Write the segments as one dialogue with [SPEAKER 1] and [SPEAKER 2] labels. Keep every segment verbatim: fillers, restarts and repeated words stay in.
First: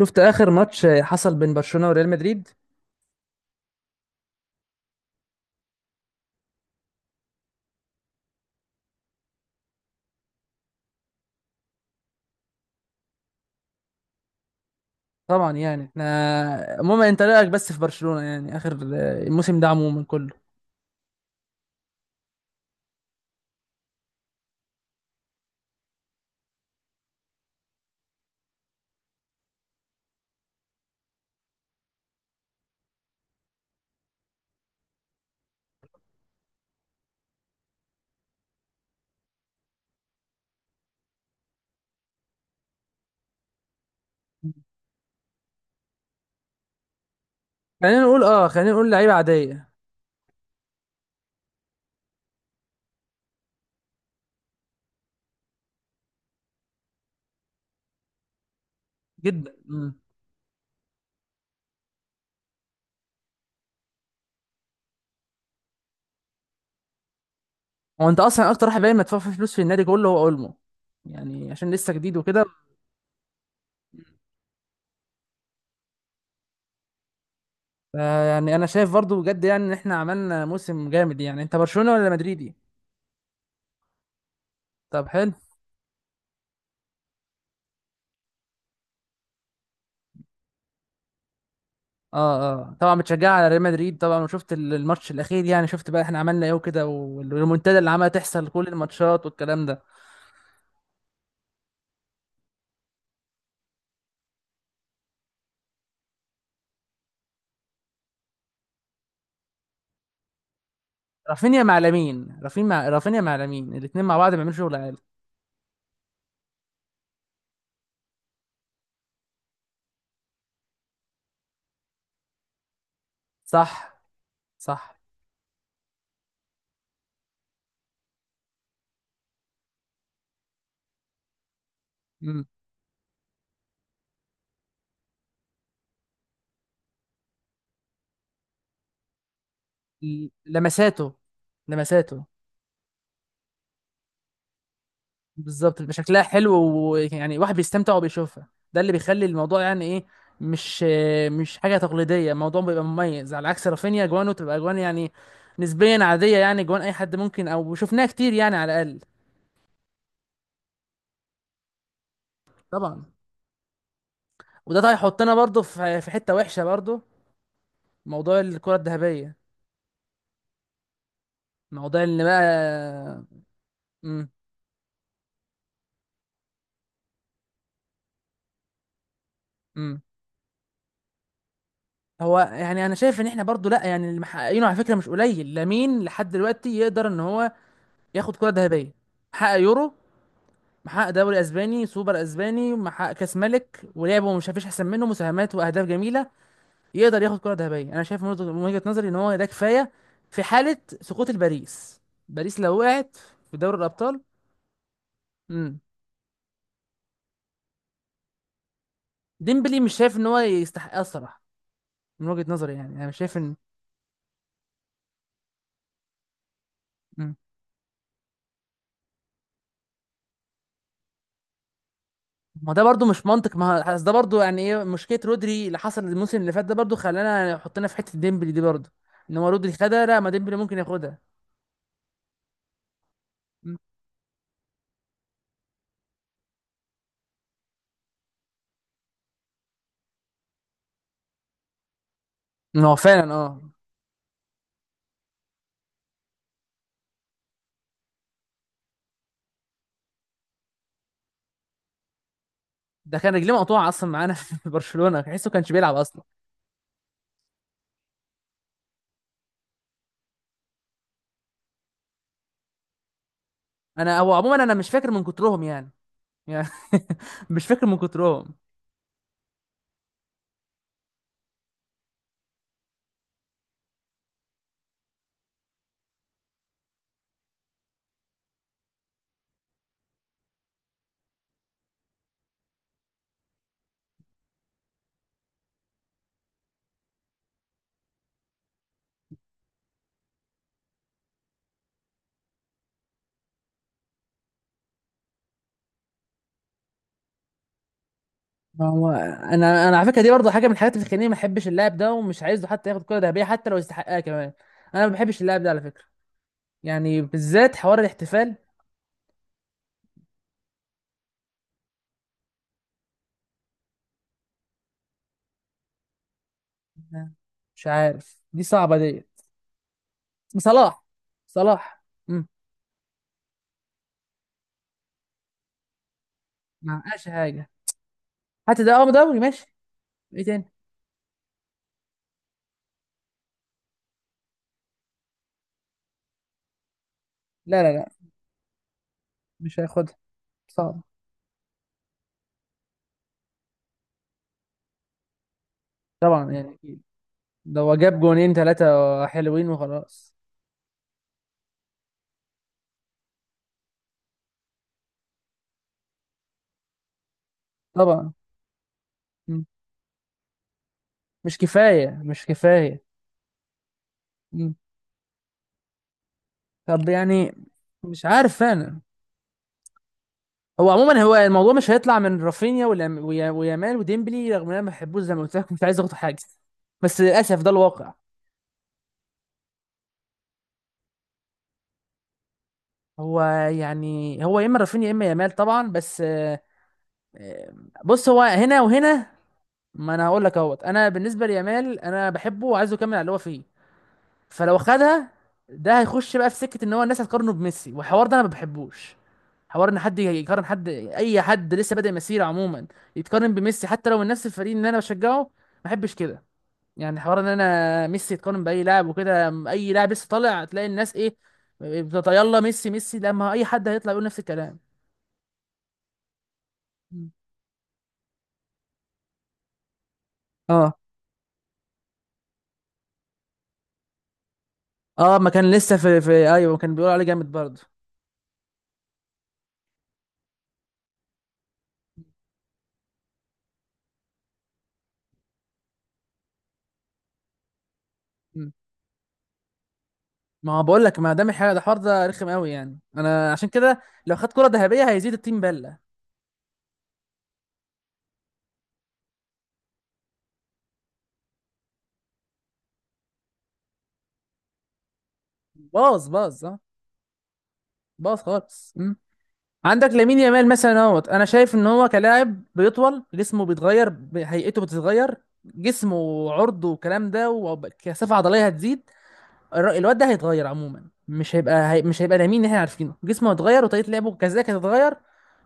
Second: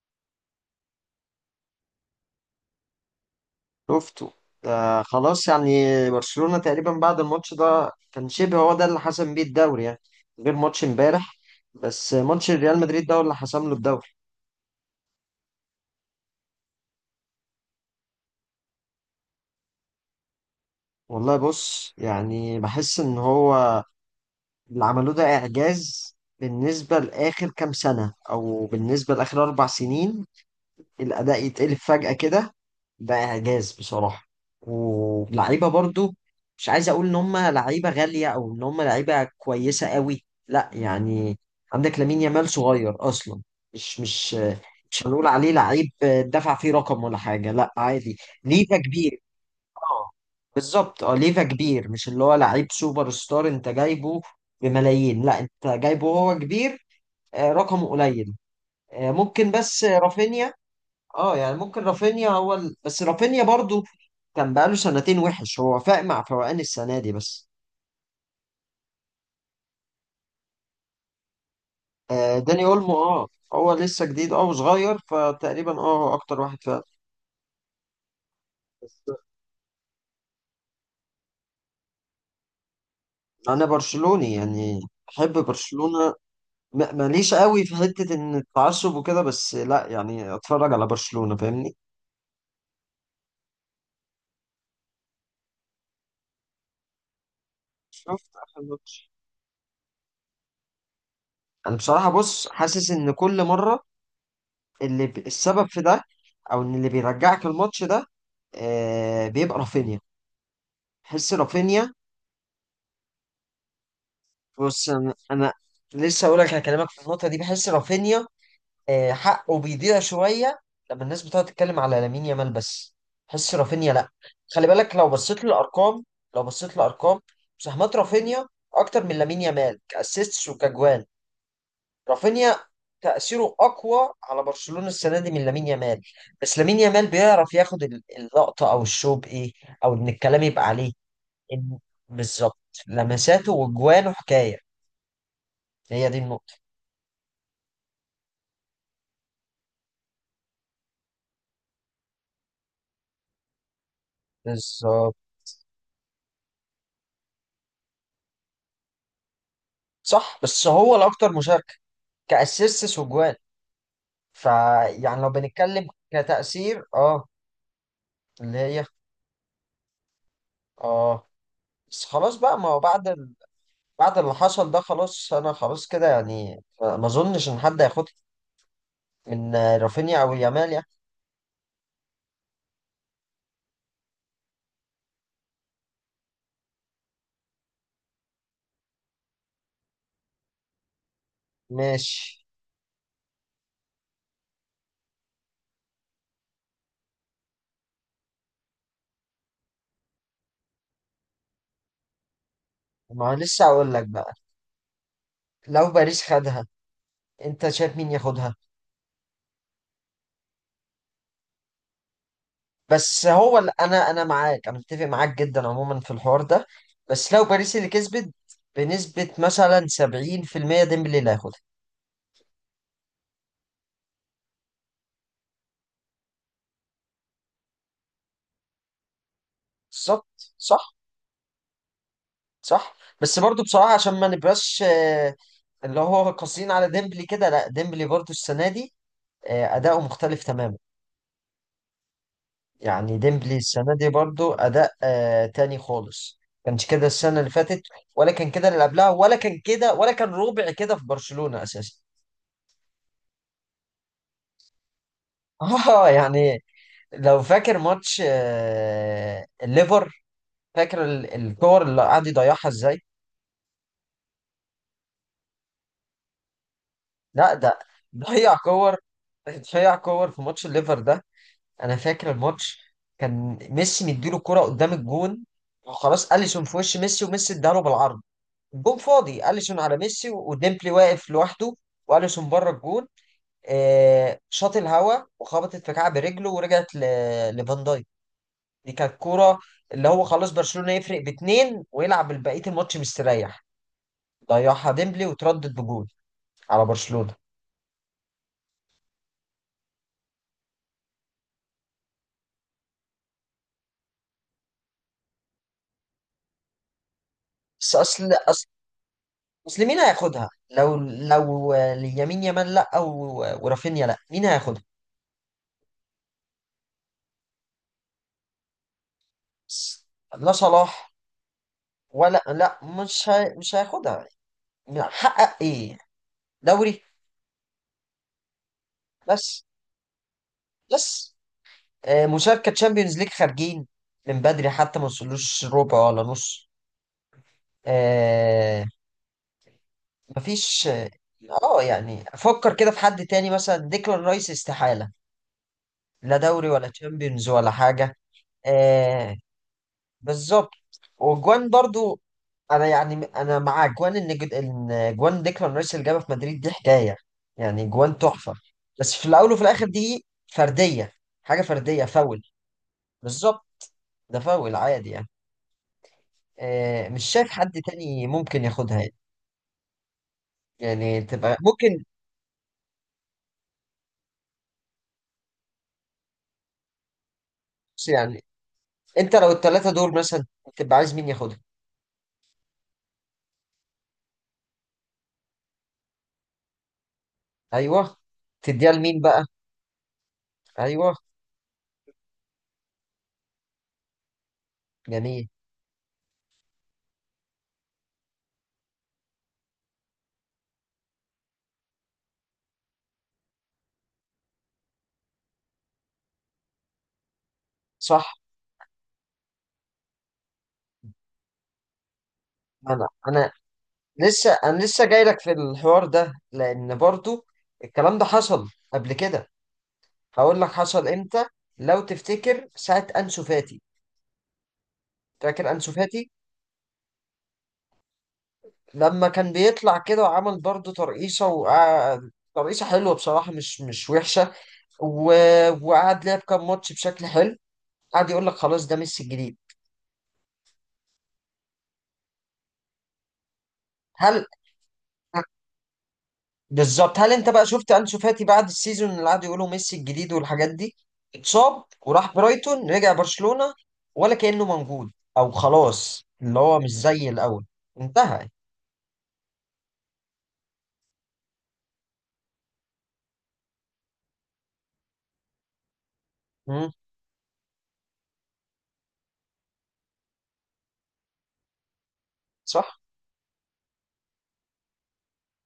[SPEAKER 1] شفت اخر ماتش حصل بين برشلونة وريال مدريد.
[SPEAKER 2] شفته. ده خلاص يعني، برشلونة تقريبا بعد الماتش ده كان شبه، هو ده اللي حسم بيه الدوري يعني، غير ماتش امبارح. بس ماتش ريال مدريد ده هو اللي حسم له الدوري.
[SPEAKER 1] طبعا، يعني احنا عموما، انت رايك بس في برشلونة يعني اخر الموسم ده عموما كله؟
[SPEAKER 2] والله بص يعني بحس ان هو اللي عملوه ده اعجاز بالنسبة لآخر كام سنة او بالنسبة لآخر اربع سنين. الاداء يتقلب فجأة كده، ده إعجاز بصراحة. ولعيبة برضو مش عايز أقول إن هم لعيبة غالية أو إن هم لعيبة كويسة قوي، لا يعني. عندك لامين يامال صغير أصلا، مش مش مش هنقول عليه لعيب دفع فيه رقم ولا حاجة، لا
[SPEAKER 1] خلينا
[SPEAKER 2] عادي.
[SPEAKER 1] نقول اه خلينا
[SPEAKER 2] ليفا
[SPEAKER 1] نقول لعيبة
[SPEAKER 2] كبير.
[SPEAKER 1] عادية
[SPEAKER 2] اه بالظبط، اه ليفا كبير، مش اللي هو لعيب سوبر ستار انت جايبه بملايين، لا انت جايبه وهو كبير. آه، رقمه قليل. آه، ممكن
[SPEAKER 1] جدا.
[SPEAKER 2] بس
[SPEAKER 1] مم.
[SPEAKER 2] رافينيا. اه يعني ممكن رافينيا هو ال... بس رافينيا برضو كان بقاله سنتين وحش، هو فاق مع فوقان السنة دي بس.
[SPEAKER 1] هو انت اصلا اكتر واحد باين مدفوع فيه فلوس في النادي كله هو اولمو، يعني عشان لسه جديد
[SPEAKER 2] آه
[SPEAKER 1] وكده.
[SPEAKER 2] داني اولمو، اه هو لسه جديد اه وصغير، فتقريبا اه هو اكتر واحد فاق.
[SPEAKER 1] ف- يعني انا شايف
[SPEAKER 2] بس
[SPEAKER 1] برضو بجد يعني ان احنا عملنا موسم جامد. يعني انت برشلونة ولا مدريدي؟
[SPEAKER 2] انا برشلوني يعني،
[SPEAKER 1] طب حلو.
[SPEAKER 2] بحب برشلونة. م- ماليش قوي في حتة ان التعصب وكده، بس لا يعني اتفرج على برشلونة فاهمني.
[SPEAKER 1] اه اه، طبعا بتشجع على ريال مدريد طبعا، وشفت ال- الماتش الاخير. يعني شفت بقى احنا عملنا ايه وكده، والريمونتادا اللي عملها
[SPEAKER 2] شفت
[SPEAKER 1] تحصل
[SPEAKER 2] اخر
[SPEAKER 1] كل
[SPEAKER 2] ماتش.
[SPEAKER 1] الماتشات والكلام ده.
[SPEAKER 2] انا بصراحة بص حاسس ان كل مرة اللي ب... السبب في ده، او ان اللي بيرجعك الماتش ده آه بيبقى رافينيا. بحس
[SPEAKER 1] رافينيا مع
[SPEAKER 2] رافينيا.
[SPEAKER 1] لامين، رافينيا مع رافينيا مع لامين، الاثنين مع بعض بيعملوا شغل
[SPEAKER 2] بص
[SPEAKER 1] عالي.
[SPEAKER 2] انا أنا لسه هقول لك، هكلمك في النقطه دي. بحس رافينيا آه، حقه بيضيع شويه لما الناس بتقعد تتكلم على لامين يامال بس. بحس رافينيا
[SPEAKER 1] صح.
[SPEAKER 2] لا. خلي بالك،
[SPEAKER 1] صح.
[SPEAKER 2] لو بصيت للارقام، لو بصيت للارقام مساهمات رافينيا اكتر من لامين يامال كاسيستس وكجوان.
[SPEAKER 1] مم.
[SPEAKER 2] رافينيا تاثيره اقوى على برشلونه السنه دي من لامين يامال. بس لامين يامال بيعرف ياخد ال- اللقطه او الشو بايه، او ان
[SPEAKER 1] ل-
[SPEAKER 2] الكلام يبقى عليه.
[SPEAKER 1] لمساته.
[SPEAKER 2] إن-
[SPEAKER 1] لمساته.
[SPEAKER 2] بالظبط، لمساته وجوانه حكايه.
[SPEAKER 1] بالظبط، بيبقى
[SPEAKER 2] هي دي
[SPEAKER 1] شكلها حلو
[SPEAKER 2] النقطة.
[SPEAKER 1] ويعني واحد بيستمتع وبيشوفها. ده اللي بيخلي الموضوع يعني ايه، مش مش حاجه تقليديه، الموضوع بيبقى مميز، على عكس رافينيا جوانه تبقى جوان يعني
[SPEAKER 2] بالظبط.
[SPEAKER 1] نسبيا عاديه. يعني جوان اي حد ممكن، او شفناها كتير يعني على الاقل.
[SPEAKER 2] صح، بس هو الأكتر مشاركة كأسيستس
[SPEAKER 1] طبعا.
[SPEAKER 2] وجوان.
[SPEAKER 1] وده طيب
[SPEAKER 2] فيعني لو
[SPEAKER 1] هيحطنا برضه
[SPEAKER 2] بنتكلم
[SPEAKER 1] في في حته وحشه
[SPEAKER 2] كتأثير،
[SPEAKER 1] برضه،
[SPEAKER 2] اه.
[SPEAKER 1] موضوع
[SPEAKER 2] اللي
[SPEAKER 1] الكره
[SPEAKER 2] هي
[SPEAKER 1] الذهبيه،
[SPEAKER 2] اه.
[SPEAKER 1] موضوع
[SPEAKER 2] بس
[SPEAKER 1] اللي
[SPEAKER 2] خلاص
[SPEAKER 1] بقى.
[SPEAKER 2] بقى، ما هو بعد ال... بعد
[SPEAKER 1] مم.
[SPEAKER 2] اللي حصل ده خلاص، أنا خلاص كده يعني، ما ما أظنش إن حد هياخدها من آه،
[SPEAKER 1] مم.
[SPEAKER 2] رافينيا أو يامال يعني.
[SPEAKER 1] هو يعني انا شايف ان احنا برضو، لا يعني اللي محققينه على فكره مش قليل. لامين لحد دلوقتي يقدر ان هو ياخد كره ذهبيه. محقق يورو، محقق دوري اسباني، سوبر
[SPEAKER 2] ماشي.
[SPEAKER 1] اسباني، محقق كاس ملك، ولعبه مش فيش احسن منه، مساهمات واهداف جميله. يقدر ياخد كره ذهبيه. انا شايف من وجهه من وجهة نظري ان هو ده كفايه، في حاله سقوط الباريس. باريس لو وقعت
[SPEAKER 2] ما هو
[SPEAKER 1] في
[SPEAKER 2] لسه
[SPEAKER 1] دوري
[SPEAKER 2] هقول لك
[SPEAKER 1] الابطال.
[SPEAKER 2] بقى،
[SPEAKER 1] امم
[SPEAKER 2] لو باريس خدها أنت شايف مين ياخدها؟
[SPEAKER 1] ديمبلي مش شايف ان هو يستحق، أه الصراحه. من وجهه نظري يعني، انا مش
[SPEAKER 2] بس
[SPEAKER 1] شايف ان.
[SPEAKER 2] هو ال- انا انا معاك، انا متفق معاك جدا عموما في الحوار ده. بس
[SPEAKER 1] مم.
[SPEAKER 2] لو باريس اللي كسبت بنسبة مثلا سبعين في المية ديمبلي اللي هياخدها.
[SPEAKER 1] ما ده برضو مش منطق. ما هو- أصل ده برضو يعني ايه، مشكله رودري اللي حصل الموسم اللي فات ده برضو خلانا حطينا في حته ديمبلي دي برضو، ان هو رودري خدها. لا، ما
[SPEAKER 2] بالظبط.
[SPEAKER 1] ديمبلي ممكن
[SPEAKER 2] صح.
[SPEAKER 1] ياخدها.
[SPEAKER 2] صح بس برضو بصراحة عشان ما نبقاش آه، اللي هو قاسيين على ديمبلي كده، لا ديمبلي برضو السنة دي آه، أداؤه مختلف تماما.
[SPEAKER 1] ما هو
[SPEAKER 2] يعني
[SPEAKER 1] فعلا
[SPEAKER 2] ديمبلي
[SPEAKER 1] اه.
[SPEAKER 2] السنة دي برضو أداء آه، تاني خالص. كانش كده السنة اللي فاتت، ولا كان كده اللي قبلها، ولا كان كده، ولا كان ربع كده في برشلونة أساسا.
[SPEAKER 1] ده كان رجليه مقطوعه اصلا معانا في برشلونه، تحسه كانش بيلعب
[SPEAKER 2] اه
[SPEAKER 1] اصلا.
[SPEAKER 2] يعني، لو فاكر ماتش آه، الليفر، فاكر ال- الكور اللي قعد يضيعها ازاي.
[SPEAKER 1] انا هو عموما انا مش فاكر من كترهم يعني. يعني
[SPEAKER 2] لا
[SPEAKER 1] مش
[SPEAKER 2] ده
[SPEAKER 1] فاكر من كترهم.
[SPEAKER 2] ضيع كور، ضيع كور في ماتش الليفر ده. انا فاكر الماتش كان ميسي مديله كرة قدام الجون، وخلاص اليسون في وش ميسي، وميسي اداله بالعرض، الجون فاضي، اليسون على ميسي وديمبلي واقف لوحده، واليسون بره الجون، آه، شاط الهوا وخبطت في كعب رجله ورجعت ل- لفان دايك. دي كانت كورة اللي هو خلاص برشلونة يفرق باتنين ويلعب بقية الماتش مستريح، ضيعها ديمبلي وتردد بجول على برشلونة.
[SPEAKER 1] ما هو انا، انا على فكره دي برضه حاجه من الحاجات اللي بتخليني ما احبش اللاعب ده، ومش عايزه حتى ياخد كره ذهبيه حتى لو يستحقها كمان. انا ما بحبش اللاعب ده على فكره. يعني بالذات
[SPEAKER 2] بس
[SPEAKER 1] حوار
[SPEAKER 2] أصل
[SPEAKER 1] الاحتفال.
[SPEAKER 2] أصل أصل مين هياخدها؟ لو لو اليمين يامال لأ، و- ورافينيا لأ، مين هياخدها؟
[SPEAKER 1] مش عارف، دي صعبة ديت.
[SPEAKER 2] بس لا
[SPEAKER 1] صلاح.
[SPEAKER 2] صلاح.
[SPEAKER 1] صلاح.
[SPEAKER 2] ولا
[SPEAKER 1] امم.
[SPEAKER 2] لأ مش هي... مش هياخدها. حقق إيه؟
[SPEAKER 1] ما
[SPEAKER 2] دوري.
[SPEAKER 1] معقاش حاجة. حتى ده اه دوري
[SPEAKER 2] بس
[SPEAKER 1] ماشي. ايه تاني؟
[SPEAKER 2] بس آه، مشاركة تشامبيونز ليج خارجين من بدري حتى، ما وصلوش ربع ولا نص.
[SPEAKER 1] لا لا لا،
[SPEAKER 2] آه،
[SPEAKER 1] مش هياخدها.
[SPEAKER 2] مفيش.
[SPEAKER 1] صعب.
[SPEAKER 2] اه يعني افكر كده في حد تاني مثلا ديكلان رايس، استحالة. لا
[SPEAKER 1] طبعا،
[SPEAKER 2] دوري
[SPEAKER 1] يعني
[SPEAKER 2] ولا
[SPEAKER 1] اكيد.
[SPEAKER 2] تشامبيونز ولا
[SPEAKER 1] ده هو
[SPEAKER 2] حاجة.
[SPEAKER 1] جاب جونين ثلاثة
[SPEAKER 2] آه
[SPEAKER 1] حلوين وخلاص.
[SPEAKER 2] بالظبط. وجوان برضو، انا يعني انا مع جوان، ان جد- ان جوان ديكلان رايس اللي جابها في مدريد دي حكاية. يعني جوان
[SPEAKER 1] طبعا.
[SPEAKER 2] تحفة. بس في الاول وفي
[SPEAKER 1] مم.
[SPEAKER 2] الاخر دي فردية.
[SPEAKER 1] مش
[SPEAKER 2] حاجة فردية،
[SPEAKER 1] كفاية،
[SPEAKER 2] فاول.
[SPEAKER 1] مش كفاية.
[SPEAKER 2] بالظبط. ده
[SPEAKER 1] مم.
[SPEAKER 2] فاول عادي يعني.
[SPEAKER 1] طب
[SPEAKER 2] آه، مش شايف
[SPEAKER 1] يعني،
[SPEAKER 2] حد
[SPEAKER 1] مش
[SPEAKER 2] تاني
[SPEAKER 1] عارف
[SPEAKER 2] ممكن ياخدها
[SPEAKER 1] انا.
[SPEAKER 2] يعني.
[SPEAKER 1] هو
[SPEAKER 2] يعني
[SPEAKER 1] عموما هو
[SPEAKER 2] تبقى
[SPEAKER 1] الموضوع مش
[SPEAKER 2] ممكن.
[SPEAKER 1] هيطلع من رافينيا والأم- ويا- ويامال وديمبلي، رغم ان انا ما بحبوش زي ما قلت لك، مش عايز اخد حاجة، بس للاسف ده
[SPEAKER 2] بس
[SPEAKER 1] الواقع.
[SPEAKER 2] يعني انت لو الثلاثة دول مثلا تبقى عايز مين ياخدها.
[SPEAKER 1] هو يعني هو يا اما رافينيا يا اما يامال طبعا، بس آه، آه،
[SPEAKER 2] ايوه.
[SPEAKER 1] بص هو هنا
[SPEAKER 2] تديها لمين
[SPEAKER 1] وهنا.
[SPEAKER 2] بقى؟
[SPEAKER 1] ما انا هقول لك اهوت، انا
[SPEAKER 2] ايوه.
[SPEAKER 1] بالنسبه ليامال انا بحبه وعايزه يكمل على اللي هو فيه. فلو خدها،
[SPEAKER 2] جميل.
[SPEAKER 1] ده هيخش بقى في سكه ان هو الناس هتقارنه بميسي، والحوار ده انا ما بحبوش. حوار ان حد يقارن حد، اي حد لسه بادئ مسيره عموما، يتقارن بميسي حتى لو من نفس الفريق اللي انا بشجعه، ما بحبش كده. يعني حوار ان انا
[SPEAKER 2] صح.
[SPEAKER 1] ميسي يتقارن باي لاعب وكده، اي لاعب لسه طالع تلاقي الناس ايه بتطيلا ميسي،
[SPEAKER 2] انا
[SPEAKER 1] ميسي لما
[SPEAKER 2] انا
[SPEAKER 1] اي حد هيطلع يقول نفس
[SPEAKER 2] لسه، انا
[SPEAKER 1] الكلام.
[SPEAKER 2] لسه جاي لك في الحوار ده لان
[SPEAKER 1] مم.
[SPEAKER 2] برضو الكلام ده حصل قبل كده. هقول لك
[SPEAKER 1] اه
[SPEAKER 2] حصل امتى. لو تفتكر ساعه انسو فاتي،
[SPEAKER 1] اه، ما
[SPEAKER 2] فاكر
[SPEAKER 1] كان
[SPEAKER 2] انسو
[SPEAKER 1] لسه في, في
[SPEAKER 2] فاتي
[SPEAKER 1] ايوه، ما كان بيقول عليه جامد برضه.
[SPEAKER 2] لما كان بيطلع كده وعمل برضو ترقيصه، وقعد ترقيصه حلوه بصراحه، مش مش وحشه، و... وقعد لعب كام ماتش بشكل حلو، قعد يقول لك
[SPEAKER 1] مم.
[SPEAKER 2] خلاص ده ميسي الجديد.
[SPEAKER 1] ما هو بقول لك، ما دام الحاجه ده، الحوار ده رخم قوي يعني، انا عشان كده لو
[SPEAKER 2] هل
[SPEAKER 1] خد كره ذهبيه هيزيد التيم بله.
[SPEAKER 2] بالظبط، هل انت بقى شفت انسو فاتي بعد السيزون اللي قعدوا يقولوا ميسي الجديد والحاجات دي؟ اتصاب وراح برايتون، رجع برشلونة ولا كأنه موجود. او خلاص
[SPEAKER 1] باظ
[SPEAKER 2] اللي
[SPEAKER 1] باظ اه.
[SPEAKER 2] هو مش زي الاول.
[SPEAKER 1] باظ
[SPEAKER 2] انتهى.
[SPEAKER 1] خالص. مم. عندك لامين يامال مثلا اهوت، انا شايف ان هو كلاعب بيطول، جسمه بيتغير، ب- هيئته بتتغير، جسمه وعرضه
[SPEAKER 2] مم،
[SPEAKER 1] والكلام ده، وكثافه عضليه هتزيد. الر- الواد ده هيتغير عموما. مش هيبقى هي... مش هيبقى ده مين اللي احنا
[SPEAKER 2] صح.
[SPEAKER 1] عارفينه، جسمه هيتغير وطريقه لعبه كذلك هتتغير.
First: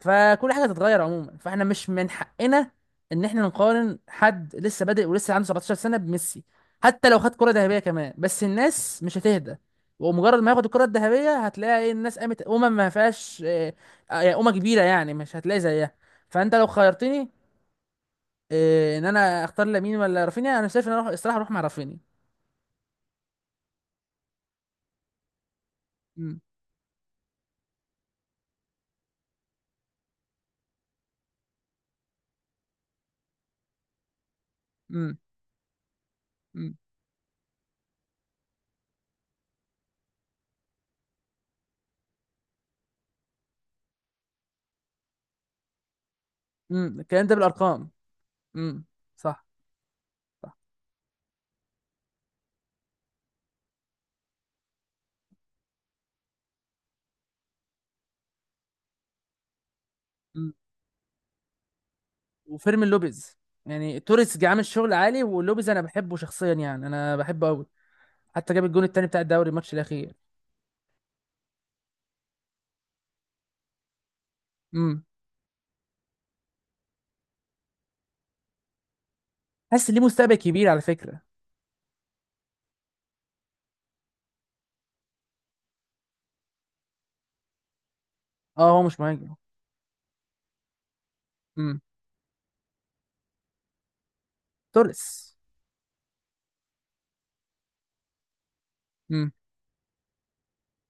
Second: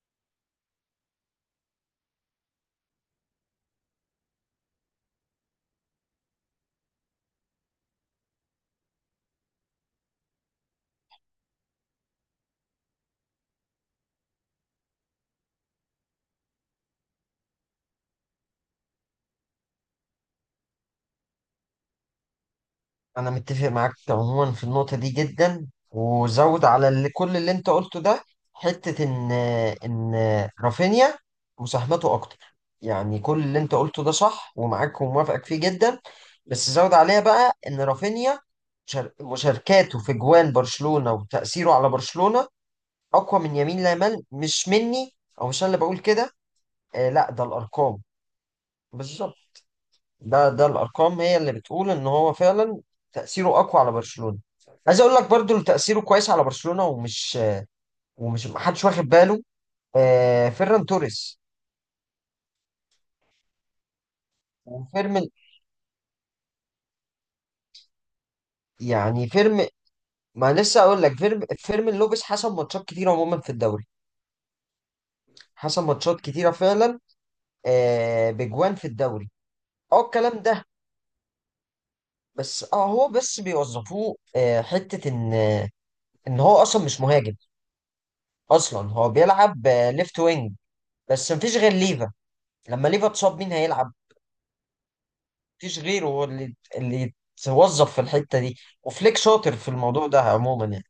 [SPEAKER 1] فكل حاجه هتتغير عموما، فاحنا مش من حقنا ان احنا نقارن حد لسه بادئ ولسه عنده سبعتاشر سنه بميسي. حتى لو خد كره ذهبيه كمان، بس الناس مش هتهدى. ومجرد ما ياخد الكره الذهبيه هتلاقي ايه الناس قامت، امم ما فيهاش آه، آه، امه كبيره يعني، مش هتلاقي زيها. فانت لو خيرتني، آه، ان انا اختار لامين ولا رافينيا، انا شايف ان انا اروح الصراحه، اروح مع رافينيا.
[SPEAKER 2] انا متفق معاك عموما في النقطه دي جدا،
[SPEAKER 1] امم.
[SPEAKER 2] وزود على اللي، كل اللي انت قلته ده، حته ان ان رافينيا مساهمته اكتر. يعني كل اللي انت قلته ده صح، ومعاك وموافقك فيه جدا. بس
[SPEAKER 1] امم.
[SPEAKER 2] زود عليها بقى ان رافينيا شر- مشاركاته في جوان برشلونه وتاثيره على برشلونه اقوى من يمين لامال. مش مني او مش انا اللي بقول كده.
[SPEAKER 1] امم،
[SPEAKER 2] آه
[SPEAKER 1] الكلام
[SPEAKER 2] لا،
[SPEAKER 1] ده
[SPEAKER 2] ده
[SPEAKER 1] بالارقام.
[SPEAKER 2] الارقام.
[SPEAKER 1] امم. صح.
[SPEAKER 2] بالظبط. ده
[SPEAKER 1] صح.
[SPEAKER 2] ده الارقام هي اللي بتقول ان هو فعلا تاثيره اقوى على برشلونه. عايز اقول لك برضو اللي تاثيره كويس على برشلونه ومش ومش محدش واخد باله، آه
[SPEAKER 1] امم.
[SPEAKER 2] فيران توريس
[SPEAKER 1] وفيرمين لوبيز. يعني توريس جه عامل شغل عالي،
[SPEAKER 2] وفيرمين.
[SPEAKER 1] ولوبيز انا بحبه شخصيا، يعني انا بحبه قوي. حتى جاب الجون التاني بتاع
[SPEAKER 2] يعني
[SPEAKER 1] الدوري
[SPEAKER 2] فيرم
[SPEAKER 1] الماتش الاخير.
[SPEAKER 2] ما لسه اقول لك، فيرم فيرمين لوبيس حسم ماتشات كتيره عموما في الدوري.
[SPEAKER 1] امم.
[SPEAKER 2] حسم ماتشات كتيره فعلا، آه بجوان في الدوري.
[SPEAKER 1] حاسس ليه
[SPEAKER 2] اه
[SPEAKER 1] مستقبل
[SPEAKER 2] الكلام ده.
[SPEAKER 1] كبير على فكره.
[SPEAKER 2] بس اه هو بس بيوظفوه آه، حته ان ان هو اصلا مش مهاجم،
[SPEAKER 1] اه
[SPEAKER 2] اصلا
[SPEAKER 1] هو مش
[SPEAKER 2] هو
[SPEAKER 1] مهاجم.
[SPEAKER 2] بيلعب آه ليفت وينج. بس مفيش غير
[SPEAKER 1] امم.
[SPEAKER 2] ليفا. لما ليفا اتصاب مين هيلعب؟
[SPEAKER 1] توريس.
[SPEAKER 2] مفيش غيره هو اللي اللي يتوظف في الحته دي. وفليك
[SPEAKER 1] امم.
[SPEAKER 2] شاطر في الموضوع ده عموما يعني.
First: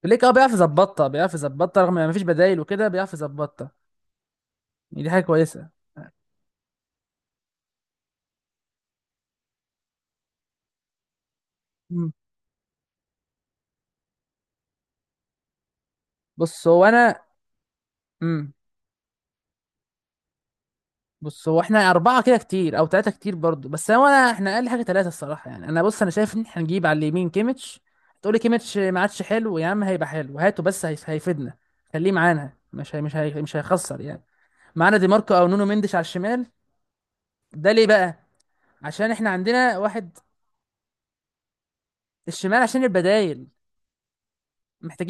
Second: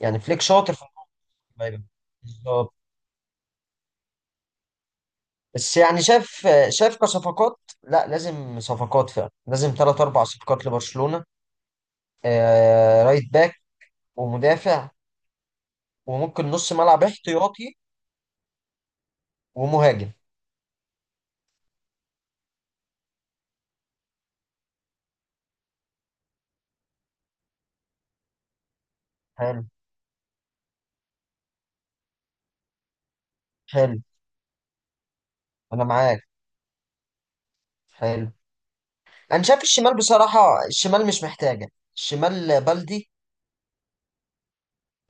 [SPEAKER 2] يعني
[SPEAKER 1] بليك اه
[SPEAKER 2] فليك
[SPEAKER 1] بيعرف
[SPEAKER 2] شاطر في
[SPEAKER 1] يظبطها، بيعرف
[SPEAKER 2] الموضوع
[SPEAKER 1] يظبطها
[SPEAKER 2] ده.
[SPEAKER 1] رغم ما فيش بدايل
[SPEAKER 2] بالظبط.
[SPEAKER 1] وكده، بيعرف يظبطها. يعني دي حاجه كويسه.
[SPEAKER 2] بس يعني شاف شاف كصفقات، لا لازم صفقات، فعلا لازم ثلاث اربع صفقات لبرشلونه.
[SPEAKER 1] امم.
[SPEAKER 2] آه رايت باك، ومدافع، وممكن
[SPEAKER 1] بص
[SPEAKER 2] نص
[SPEAKER 1] هو
[SPEAKER 2] ملعب
[SPEAKER 1] انا.
[SPEAKER 2] احتياطي،
[SPEAKER 1] امم.
[SPEAKER 2] ومهاجم.
[SPEAKER 1] بص هو احنا اربعه كده كتير، او ثلاثه كتير برضو، بس هو انا احنا اقل حاجه ثلاثه الصراحه يعني. انا بص، انا شايف ان احنا نجيب على اليمين كيميتش. تقولي كيميتش ما عادش حلو
[SPEAKER 2] حلو.
[SPEAKER 1] يا عم، هيبقى حلو هاته، بس هي- هيفيدنا. خليه معانا، مش هي مش هي مش هيخسر
[SPEAKER 2] حلو.
[SPEAKER 1] يعني معانا. دي ماركو او نونو
[SPEAKER 2] انا
[SPEAKER 1] مندش على
[SPEAKER 2] معاك.
[SPEAKER 1] الشمال. ده ليه بقى؟
[SPEAKER 2] حلو.
[SPEAKER 1] عشان احنا
[SPEAKER 2] انا شايف
[SPEAKER 1] عندنا
[SPEAKER 2] الشمال
[SPEAKER 1] واحد.
[SPEAKER 2] بصراحه، الشمال مش محتاجه،
[SPEAKER 1] الشمال
[SPEAKER 2] الشمال
[SPEAKER 1] عشان
[SPEAKER 2] بلدي.
[SPEAKER 1] البدايل،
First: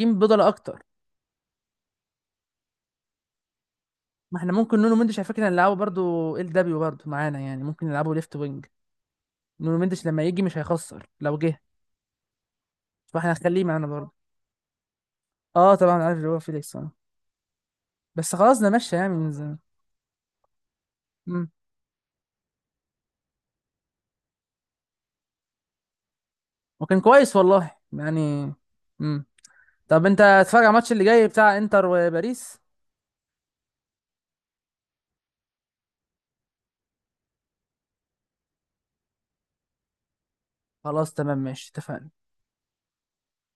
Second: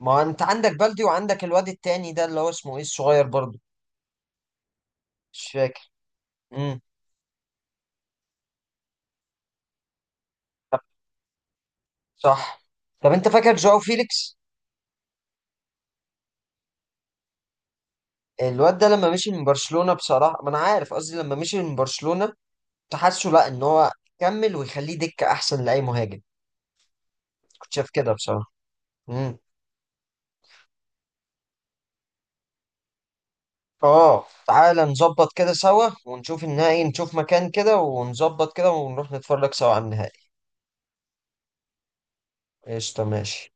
[SPEAKER 2] ما هو انت
[SPEAKER 1] بدلة
[SPEAKER 2] عندك
[SPEAKER 1] اكتر.
[SPEAKER 2] بلدي، وعندك الواد التاني ده اللي هو اسمه ايه الصغير برضه.
[SPEAKER 1] ما احنا ممكن نونو مندش على فكره
[SPEAKER 2] مش
[SPEAKER 1] نلعبه
[SPEAKER 2] فاكر.
[SPEAKER 1] برضو ال دبليو
[SPEAKER 2] امم.
[SPEAKER 1] برضو معانا، يعني ممكن نلعبه ليفت وينج. نونو مندش لما يجي مش هيخسر لو جه،
[SPEAKER 2] صح. طب انت
[SPEAKER 1] فاحنا
[SPEAKER 2] فاكر
[SPEAKER 1] هنخليه
[SPEAKER 2] جواو
[SPEAKER 1] معانا برضو.
[SPEAKER 2] فيليكس؟
[SPEAKER 1] اه طبعا عارف اللي هو فيليكس اه، بس خلاص ده
[SPEAKER 2] الواد ده
[SPEAKER 1] مشى يعني
[SPEAKER 2] لما مشي
[SPEAKER 1] من
[SPEAKER 2] من
[SPEAKER 1] زمان.
[SPEAKER 2] برشلونة بصراحة، ما انا عارف قصدي لما
[SPEAKER 1] مم.
[SPEAKER 2] مشي من برشلونة، كنت حاسه لا ان هو كمل ويخليه دكة احسن لاي مهاجم.
[SPEAKER 1] وكان كويس والله
[SPEAKER 2] كنت شايف كده
[SPEAKER 1] يعني.
[SPEAKER 2] بصراحة.
[SPEAKER 1] مم.
[SPEAKER 2] امم.
[SPEAKER 1] طب انت هتتفرج على الماتش اللي جاي بتاع انتر وباريس؟
[SPEAKER 2] اه تعالى نظبط كده سوا، ونشوف النهائي، نشوف مكان كده ونظبط كده، ونروح نتفرج سوا على النهائي.
[SPEAKER 1] خلاص تمام ماشي، اتفقنا.
[SPEAKER 2] قشطة ماشي.